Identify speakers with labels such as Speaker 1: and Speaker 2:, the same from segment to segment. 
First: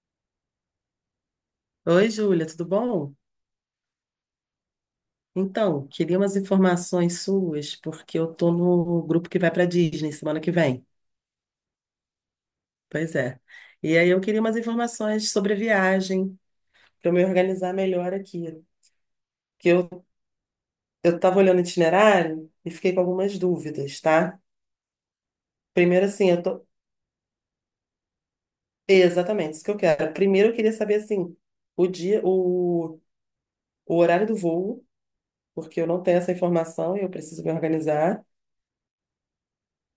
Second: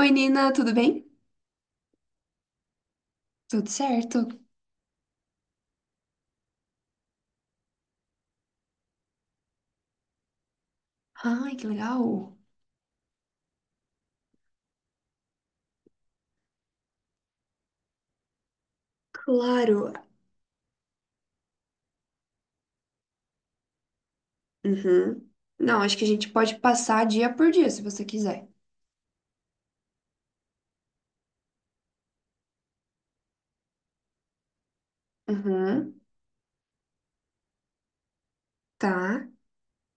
Speaker 1: Oi, Nina, tudo bem?
Speaker 2: Oi, Júlia, tudo bom?
Speaker 1: Tudo certo?
Speaker 2: Então, queria umas informações suas, porque eu tô no grupo que vai para Disney semana que vem.
Speaker 1: Ai, que legal.
Speaker 2: Pois é. E aí eu queria umas informações sobre a viagem, para eu me organizar melhor aqui. Que
Speaker 1: Claro.
Speaker 2: eu, eu tava olhando o itinerário e fiquei com algumas dúvidas, tá?
Speaker 1: Uhum. Não, acho que a
Speaker 2: Primeiro,
Speaker 1: gente
Speaker 2: assim, eu
Speaker 1: pode
Speaker 2: tô.
Speaker 1: passar dia por dia, se você quiser.
Speaker 2: Exatamente, isso que eu quero. Primeiro, eu queria saber, assim, o dia, o, o horário do voo, porque eu não
Speaker 1: Uhum.
Speaker 2: tenho essa informação e eu preciso me organizar.
Speaker 1: Tá,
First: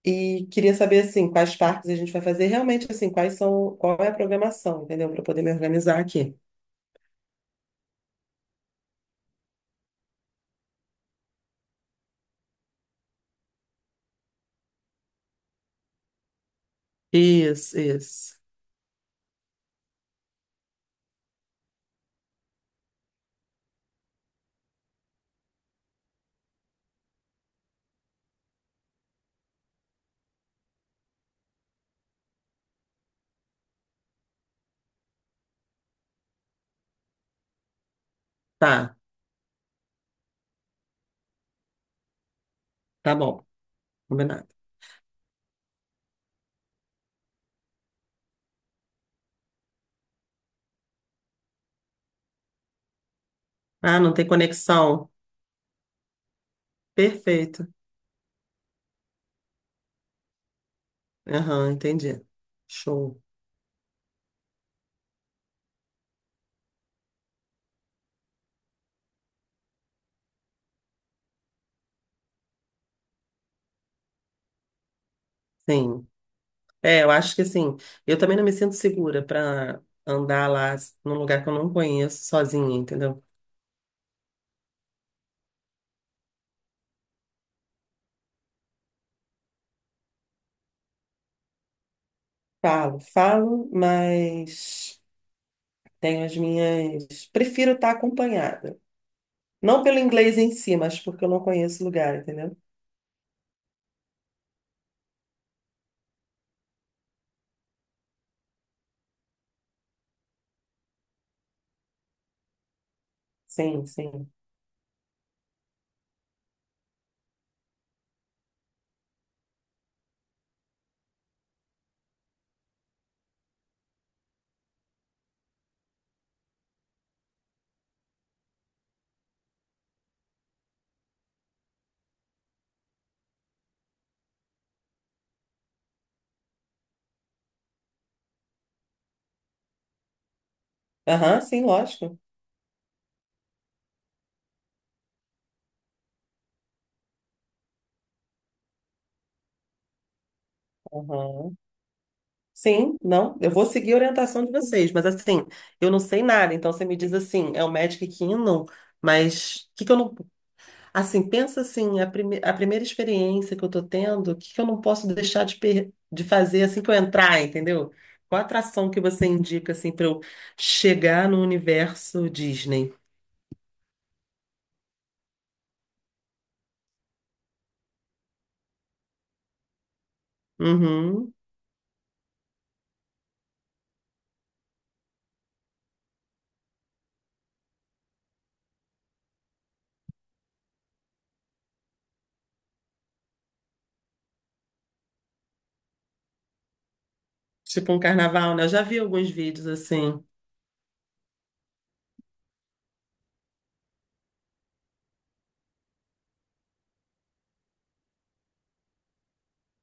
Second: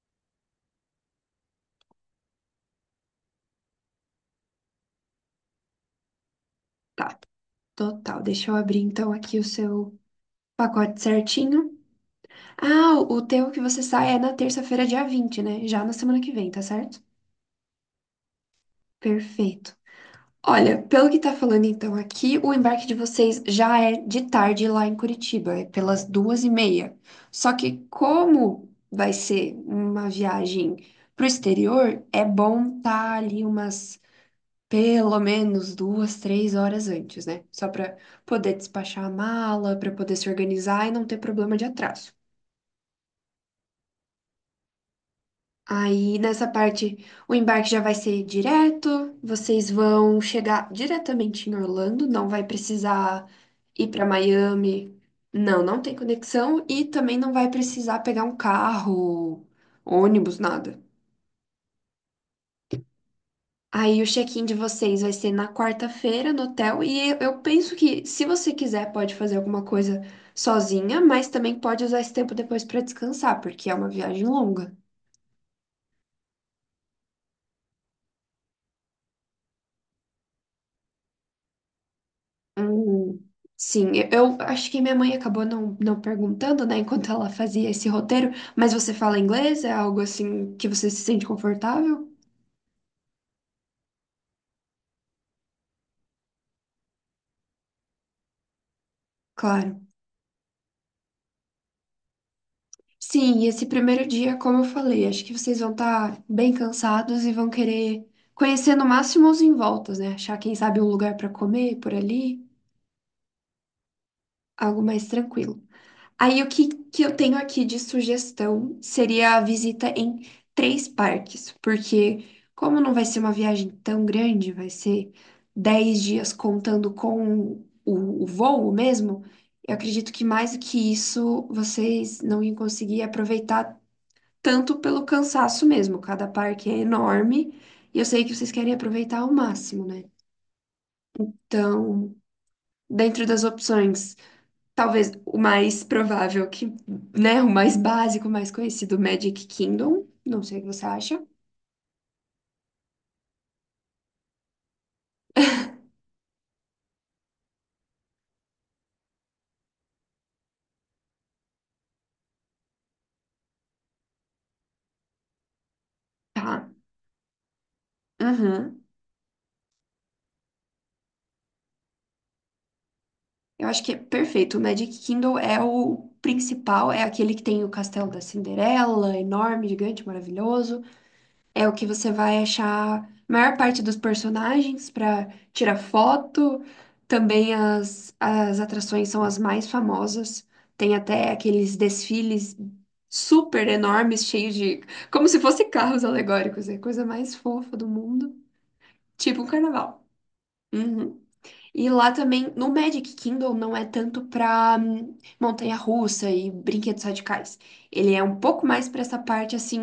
Speaker 2: E queria saber, assim, quais parques a gente vai fazer, realmente, assim, quais são, qual é a programação, entendeu? Para poder me organizar aqui.
Speaker 1: tá. Total. Deixa eu abrir então aqui o seu pacote certinho. Ah, o teu que você sai é na terça-feira, dia 20, né? Já na semana que vem, tá certo?
Speaker 2: Isso, isso.
Speaker 1: Perfeito. Olha, pelo que tá falando então aqui, o embarque de vocês já é de tarde lá em Curitiba, é pelas 2h30. Só que como vai ser uma viagem pro exterior, é bom estar ali umas pelo menos 2, 3 horas antes, né? Só para poder
Speaker 2: Tá,
Speaker 1: despachar a mala, para poder se organizar e não ter problema de atraso.
Speaker 2: tá bom, combinado.
Speaker 1: Aí nessa parte, o embarque já vai ser direto, vocês vão chegar diretamente em Orlando, não vai precisar ir
Speaker 2: Ah,
Speaker 1: para
Speaker 2: não tem
Speaker 1: Miami.
Speaker 2: conexão.
Speaker 1: Não, não tem conexão e também não vai
Speaker 2: Perfeito.
Speaker 1: precisar pegar um carro, ônibus, nada.
Speaker 2: Aham, entendi. Show.
Speaker 1: Aí o check-in de vocês vai ser na quarta-feira no hotel e eu penso que se você quiser pode fazer alguma coisa sozinha, mas também pode usar esse tempo depois para descansar, porque é uma viagem longa.
Speaker 2: Sim. É, eu acho que, assim, eu também não me sinto segura para andar lá num lugar que eu não conheço sozinha,
Speaker 1: Hum,
Speaker 2: entendeu?
Speaker 1: sim, eu acho que minha mãe acabou não perguntando, né, enquanto ela fazia esse roteiro, mas você fala inglês? É algo assim que você se sente confortável?
Speaker 2: Falo, falo, mas tenho as minhas. Prefiro estar acompanhada.
Speaker 1: Claro.
Speaker 2: Não pelo inglês em si, mas porque eu não conheço o lugar, entendeu?
Speaker 1: Sim, e esse primeiro dia, como eu falei, acho que vocês vão estar bem cansados e vão querer conhecer no máximo os envoltos, né? Achar, quem sabe, um lugar para comer por ali,
Speaker 2: Sim, sim.
Speaker 1: algo mais tranquilo. Aí o que, que eu tenho aqui de sugestão seria a visita em três parques, porque como não vai ser uma viagem tão grande, vai ser 10 dias contando com o voo mesmo, eu acredito que mais do que isso vocês não iam conseguir aproveitar tanto pelo cansaço mesmo. Cada parque é enorme e eu sei que vocês querem aproveitar ao máximo, né?
Speaker 2: Aham, sim,
Speaker 1: Então,
Speaker 2: lógico.
Speaker 1: dentro das opções. Talvez o mais provável que, né, o mais básico, o mais conhecido, Magic Kingdom. Não sei o que você acha.
Speaker 2: Aham. Sim, não, eu vou seguir a orientação de vocês, mas assim, eu não sei nada, então você me diz assim, é o Magic Kingdom, mas o que que eu não. Assim, pensa assim, a, prime... a primeira experiência que eu tô tendo, o que que eu não posso deixar de, per... de fazer
Speaker 1: Tá.
Speaker 2: assim que eu entrar, entendeu? Qual a
Speaker 1: Uhum.
Speaker 2: atração que você indica, assim, para eu chegar no universo Disney?
Speaker 1: Eu acho que é perfeito. O Magic Kingdom é o principal, é aquele que tem o Castelo da Cinderela, enorme, gigante, maravilhoso.
Speaker 2: Uhum.
Speaker 1: É o que você vai achar a maior parte dos personagens para tirar foto. Também as atrações são as mais famosas. Tem até aqueles desfiles super enormes, cheios de. Como se fossem carros alegóricos. É a coisa mais fofa do
Speaker 2: Tipo um
Speaker 1: mundo.
Speaker 2: carnaval, né? Eu já vi alguns
Speaker 1: Tipo um
Speaker 2: vídeos
Speaker 1: carnaval.
Speaker 2: assim.
Speaker 1: Uhum. E lá também, no Magic Kingdom, não é tanto pra montanha-russa e brinquedos radicais. Ele é um pouco mais pra essa parte, assim,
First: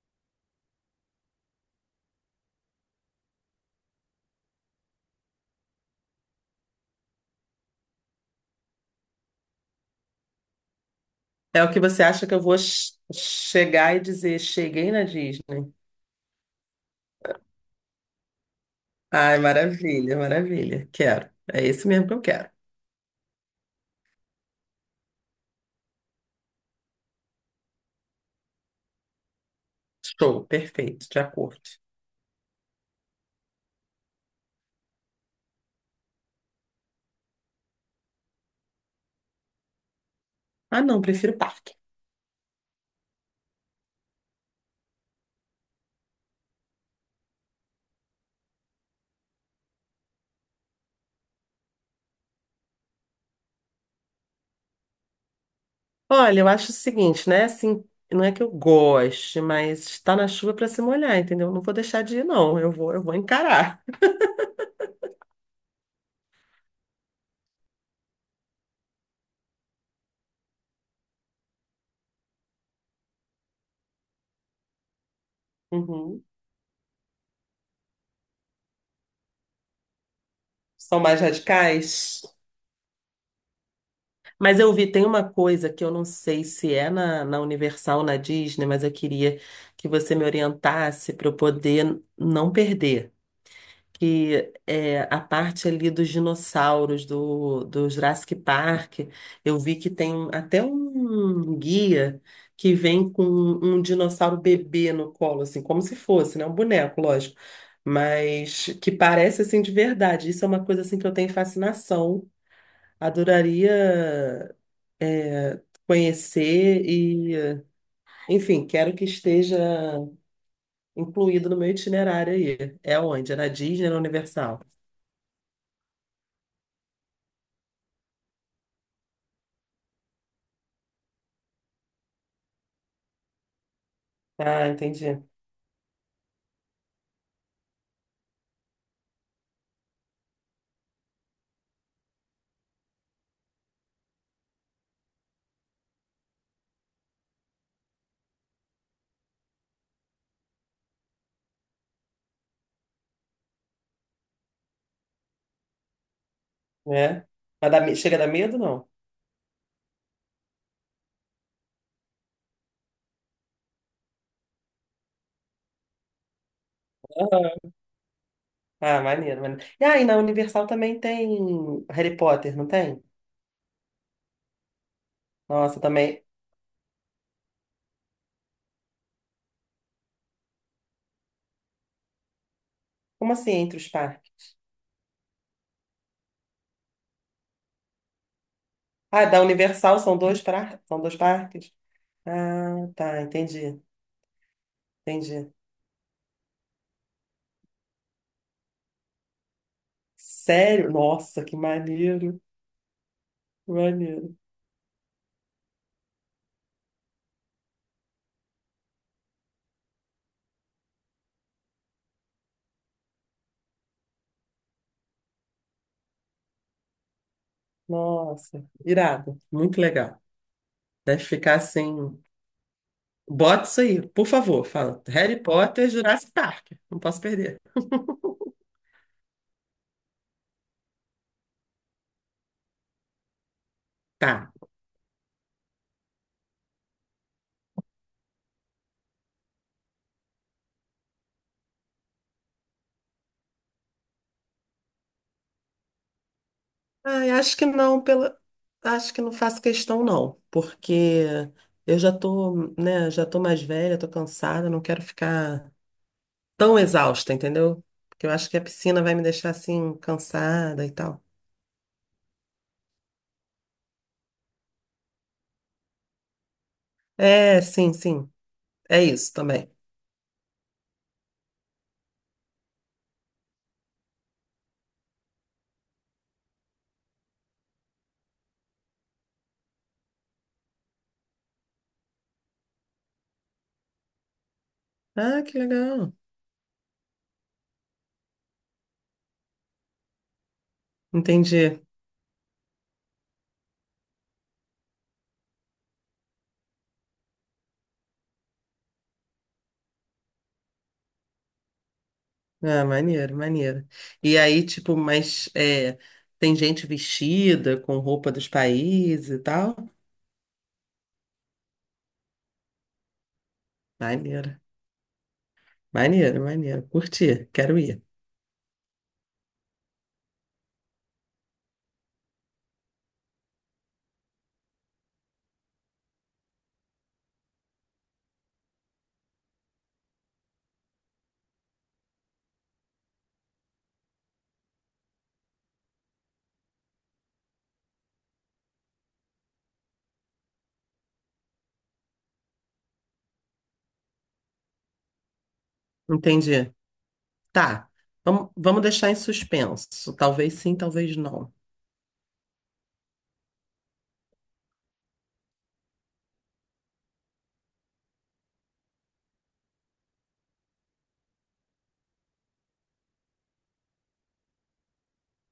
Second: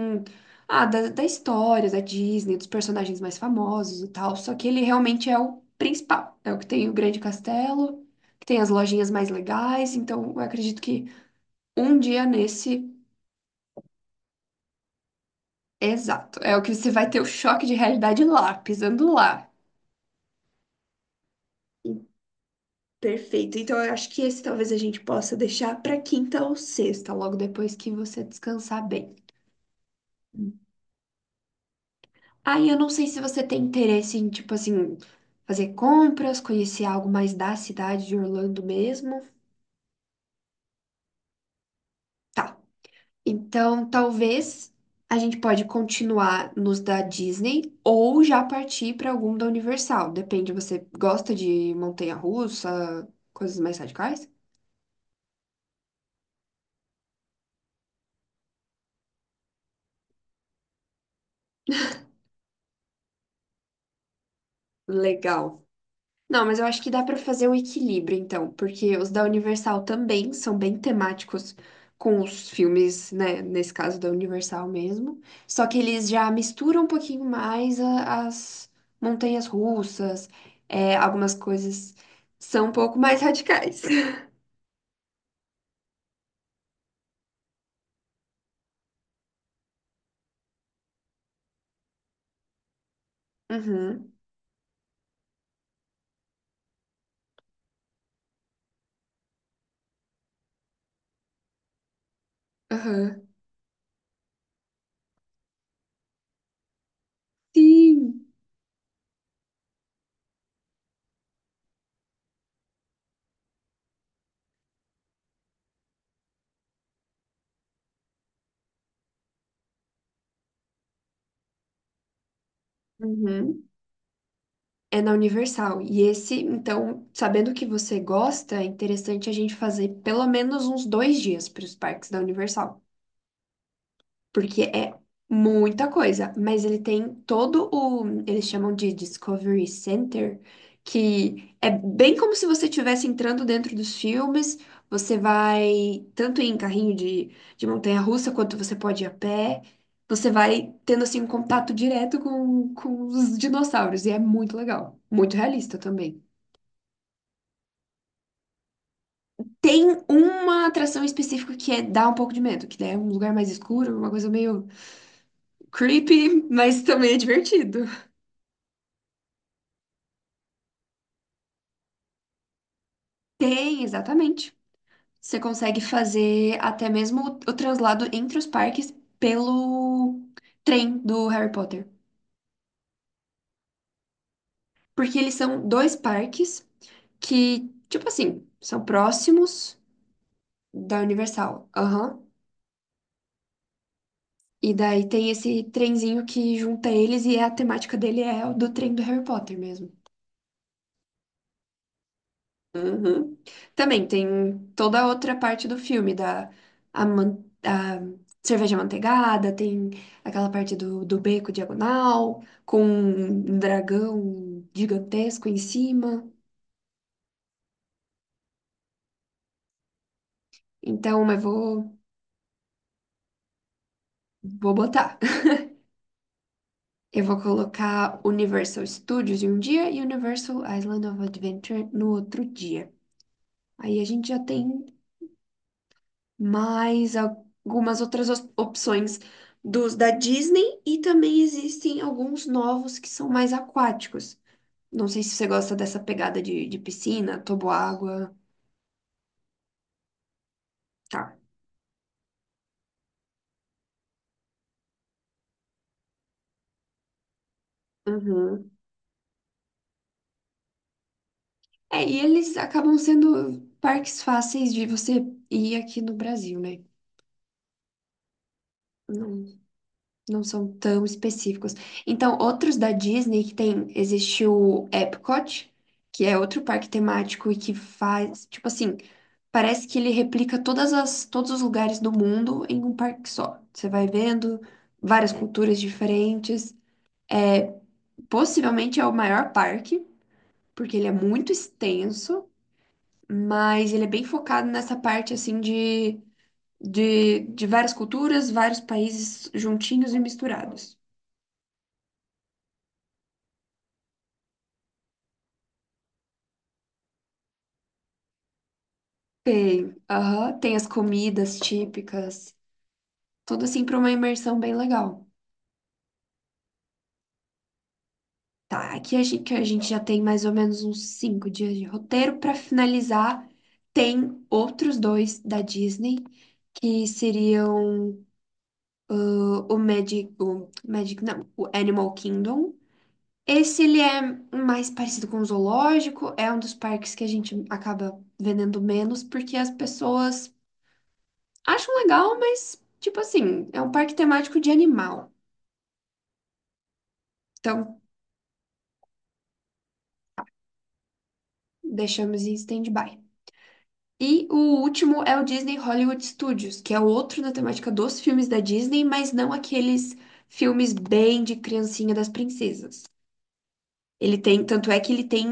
Speaker 1: da, história, da Disney, dos personagens mais famosos e tal. Só que ele realmente é o principal. É o que tem o Grande Castelo, que tem as lojinhas mais legais. Então, eu acredito que
Speaker 2: É o que
Speaker 1: um
Speaker 2: você
Speaker 1: dia
Speaker 2: acha que eu vou
Speaker 1: nesse,
Speaker 2: chegar e dizer, cheguei na Disney.
Speaker 1: exato, é o que você vai ter o choque de realidade lá, pisando
Speaker 2: Ai,
Speaker 1: lá.
Speaker 2: maravilha, maravilha. Quero. É esse mesmo que eu quero.
Speaker 1: Perfeito. Então, eu acho que esse talvez a gente possa deixar para quinta ou sexta, logo depois que você descansar bem.
Speaker 2: Show, perfeito, de acordo.
Speaker 1: Aí, eu não sei se você tem interesse em, tipo assim, fazer compras, conhecer algo mais da cidade de Orlando mesmo.
Speaker 2: Ah, não, prefiro parque.
Speaker 1: Tá. Então, talvez a gente pode continuar nos da Disney ou já partir para algum da Universal. Depende, você gosta de montanha-russa, coisas mais radicais?
Speaker 2: Olha, eu acho o seguinte, né? Assim, não é que eu goste, mas está na chuva para se molhar, entendeu? Não vou deixar de ir, não. Eu vou encarar.
Speaker 1: Legal. Não, mas eu acho que dá para fazer um equilíbrio, então, porque os da Universal também são bem temáticos com os filmes, né? Nesse caso da Universal mesmo. Só que eles
Speaker 2: Uhum.
Speaker 1: já misturam um pouquinho mais as montanhas russas, é,
Speaker 2: São mais
Speaker 1: algumas coisas
Speaker 2: radicais?
Speaker 1: são um pouco mais radicais.
Speaker 2: Mas eu vi, tem uma coisa que eu não sei se é na Universal, na Disney, mas eu queria que você me orientasse para eu poder não perder.
Speaker 1: Uhum,
Speaker 2: Que é a parte ali dos dinossauros do Jurassic Park. Eu vi que tem até um guia que vem
Speaker 1: aham.
Speaker 2: com um dinossauro bebê no colo, assim, como se fosse, né? Um boneco, lógico.
Speaker 1: Sim.
Speaker 2: Mas que parece assim de verdade. Isso é uma coisa assim que eu tenho fascinação. Adoraria conhecer e, enfim, quero que esteja incluído no meu itinerário aí. É onde? É na
Speaker 1: Uhum.
Speaker 2: Disney, na Universal?
Speaker 1: É na Universal. E esse, então, sabendo que você gosta, é interessante a gente fazer pelo menos uns 2 dias para os parques da Universal, porque
Speaker 2: Ah,
Speaker 1: é
Speaker 2: entendi.
Speaker 1: muita coisa, mas ele tem todo o, eles chamam de Discovery Center, que é bem como se você estivesse entrando dentro dos filmes, você vai tanto em carrinho de, montanha-russa quanto você pode ir a pé, você vai tendo assim um contato direto com os dinossauros, e é muito legal, muito realista também.
Speaker 2: É. Mas dá chega a dar medo, não?
Speaker 1: Tem uma atração específica que é dá um pouco de medo, que daí é um lugar mais escuro, uma coisa meio creepy, mas também é
Speaker 2: Aham.
Speaker 1: divertido.
Speaker 2: Ah, maneiro, maneiro. E aí, na Universal também tem Harry Potter, não tem?
Speaker 1: Tem, exatamente. Você
Speaker 2: Nossa,
Speaker 1: consegue
Speaker 2: também.
Speaker 1: fazer até mesmo o translado entre os parques pelo trem do Harry Potter.
Speaker 2: Como assim, entre os parques?
Speaker 1: Porque eles são dois parques que, tipo assim, são
Speaker 2: Ah, da
Speaker 1: próximos
Speaker 2: Universal são dois,
Speaker 1: da
Speaker 2: são dois
Speaker 1: Universal.
Speaker 2: parques?
Speaker 1: Aham.
Speaker 2: Ah, tá, entendi,
Speaker 1: E daí tem
Speaker 2: entendi.
Speaker 1: esse trenzinho que junta eles e a temática dele é o do trem do Harry Potter mesmo.
Speaker 2: Sério? Nossa, que maneiro,
Speaker 1: Uhum. Também
Speaker 2: maneiro.
Speaker 1: tem toda a outra parte do filme, a cerveja manteigada, tem aquela parte do, beco diagonal, com um dragão gigantesco em cima.
Speaker 2: Nossa, irado, muito legal. Deve
Speaker 1: Então eu
Speaker 2: ficar
Speaker 1: vou,
Speaker 2: assim. Bota isso aí, por favor.
Speaker 1: vou
Speaker 2: Fala.
Speaker 1: botar.
Speaker 2: Harry Potter, Jurassic Park. Não posso
Speaker 1: Eu vou
Speaker 2: perder.
Speaker 1: colocar Universal Studios em um dia e Universal Island of Adventure no outro dia. Aí a gente já
Speaker 2: Tá.
Speaker 1: tem mais algumas outras opções dos da Disney e também existem alguns novos que são mais aquáticos. Não sei se você gosta dessa pegada de
Speaker 2: Ai,
Speaker 1: piscina,
Speaker 2: acho que não,
Speaker 1: toboágua.
Speaker 2: pela... acho que não faço questão, não, porque
Speaker 1: Tá.
Speaker 2: eu já tô, né, já tô mais velha, tô cansada, não quero ficar tão exausta, entendeu? Porque eu acho que a
Speaker 1: Uhum.
Speaker 2: piscina vai me deixar assim, cansada e tal.
Speaker 1: É, e eles acabam sendo parques fáceis de você ir aqui no Brasil, né?
Speaker 2: É, sim, sim, é isso
Speaker 1: Não,
Speaker 2: também.
Speaker 1: não são tão específicos. Então, outros da Disney que tem, existe o Epcot, que é outro parque temático e que faz, tipo assim, parece que ele replica todos os lugares do mundo em um parque só. Você vai vendo várias
Speaker 2: Ah, que
Speaker 1: culturas
Speaker 2: legal,
Speaker 1: diferentes. Possivelmente é o maior parque, porque ele é muito
Speaker 2: entendi.
Speaker 1: extenso, mas ele é bem focado nessa parte assim de várias culturas, vários países juntinhos e misturados.
Speaker 2: Ah, maneiro, maneiro. E aí, tipo, mas é, tem gente vestida com roupa dos países e tal?
Speaker 1: Tem, aham, tem as comidas típicas, tudo assim para uma
Speaker 2: Maneiro,
Speaker 1: imersão bem legal.
Speaker 2: maneiro, maneiro. Curti, quero ir.
Speaker 1: Tá, aqui a gente, que a gente já tem mais ou menos uns 5 dias de roteiro. Para finalizar, tem outros dois da Disney, que seriam o Magic, o Magic, não, o Animal Kingdom. Esse ele é mais parecido com o zoológico, é um dos parques que a gente acaba vendendo menos, porque as pessoas acham legal, mas, tipo assim, é um parque temático de animal.
Speaker 2: Entendi. Tá,
Speaker 1: Então,
Speaker 2: vamos, vamos deixar em suspenso. Talvez sim, talvez não.
Speaker 1: deixamos em stand-by. E o último é o Disney Hollywood Studios, que é outro na temática dos filmes da Disney, mas não aqueles filmes bem de criancinha das princesas. Ele tem, tanto é que ele tem,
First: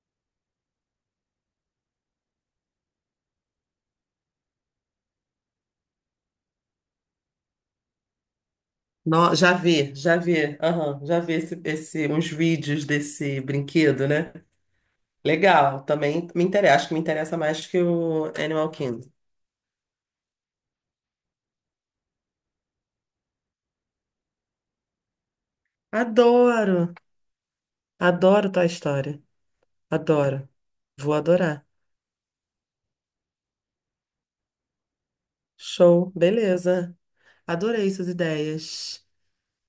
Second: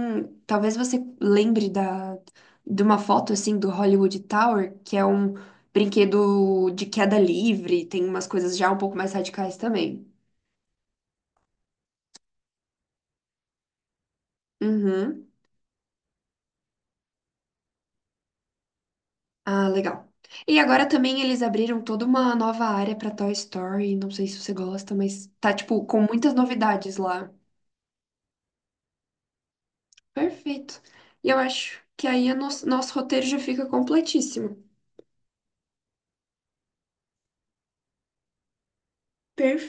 Speaker 1: talvez você lembre da, de uma foto assim do Hollywood Tower, que é um brinquedo de queda livre, tem umas coisas já um pouco mais
Speaker 2: Já
Speaker 1: radicais
Speaker 2: vi,
Speaker 1: também.
Speaker 2: já vi, aham, já vi esse, uns vídeos desse brinquedo, né?
Speaker 1: Uhum.
Speaker 2: Legal, também me interessa, acho que me interessa mais que o Animal Kingdom.
Speaker 1: Ah, legal. E agora também eles abriram toda uma nova área para Toy Story, não sei se você gosta, mas tá tipo com muitas
Speaker 2: Adoro,
Speaker 1: novidades lá.
Speaker 2: adoro Toy Story, adoro,
Speaker 1: Perfeito.
Speaker 2: vou
Speaker 1: E eu
Speaker 2: adorar.
Speaker 1: acho que aí o nosso roteiro já fica completíssimo.
Speaker 2: Show, beleza. Adorei suas ideias.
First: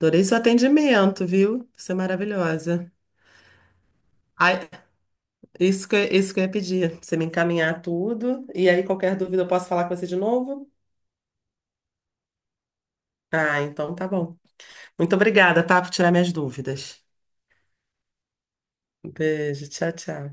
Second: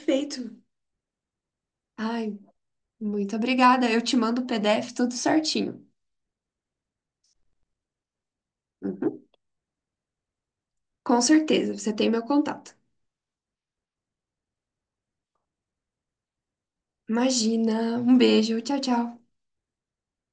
Speaker 2: Adorei seu atendimento, viu? Você é
Speaker 1: Ai,
Speaker 2: maravilhosa.
Speaker 1: muito obrigada. Eu te mando o
Speaker 2: Ai,
Speaker 1: PDF tudo certinho.
Speaker 2: isso que eu ia pedir, você me encaminhar tudo, e aí qualquer
Speaker 1: Uhum.
Speaker 2: dúvida eu posso falar com você de novo?
Speaker 1: Com certeza, você tem meu contato.
Speaker 2: Ah, então tá bom. Muito obrigada, tá, por tirar minhas dúvidas.
Speaker 1: Imagina. Um beijo. Tchau, tchau.
Speaker 2: Beijo, tchau, tchau.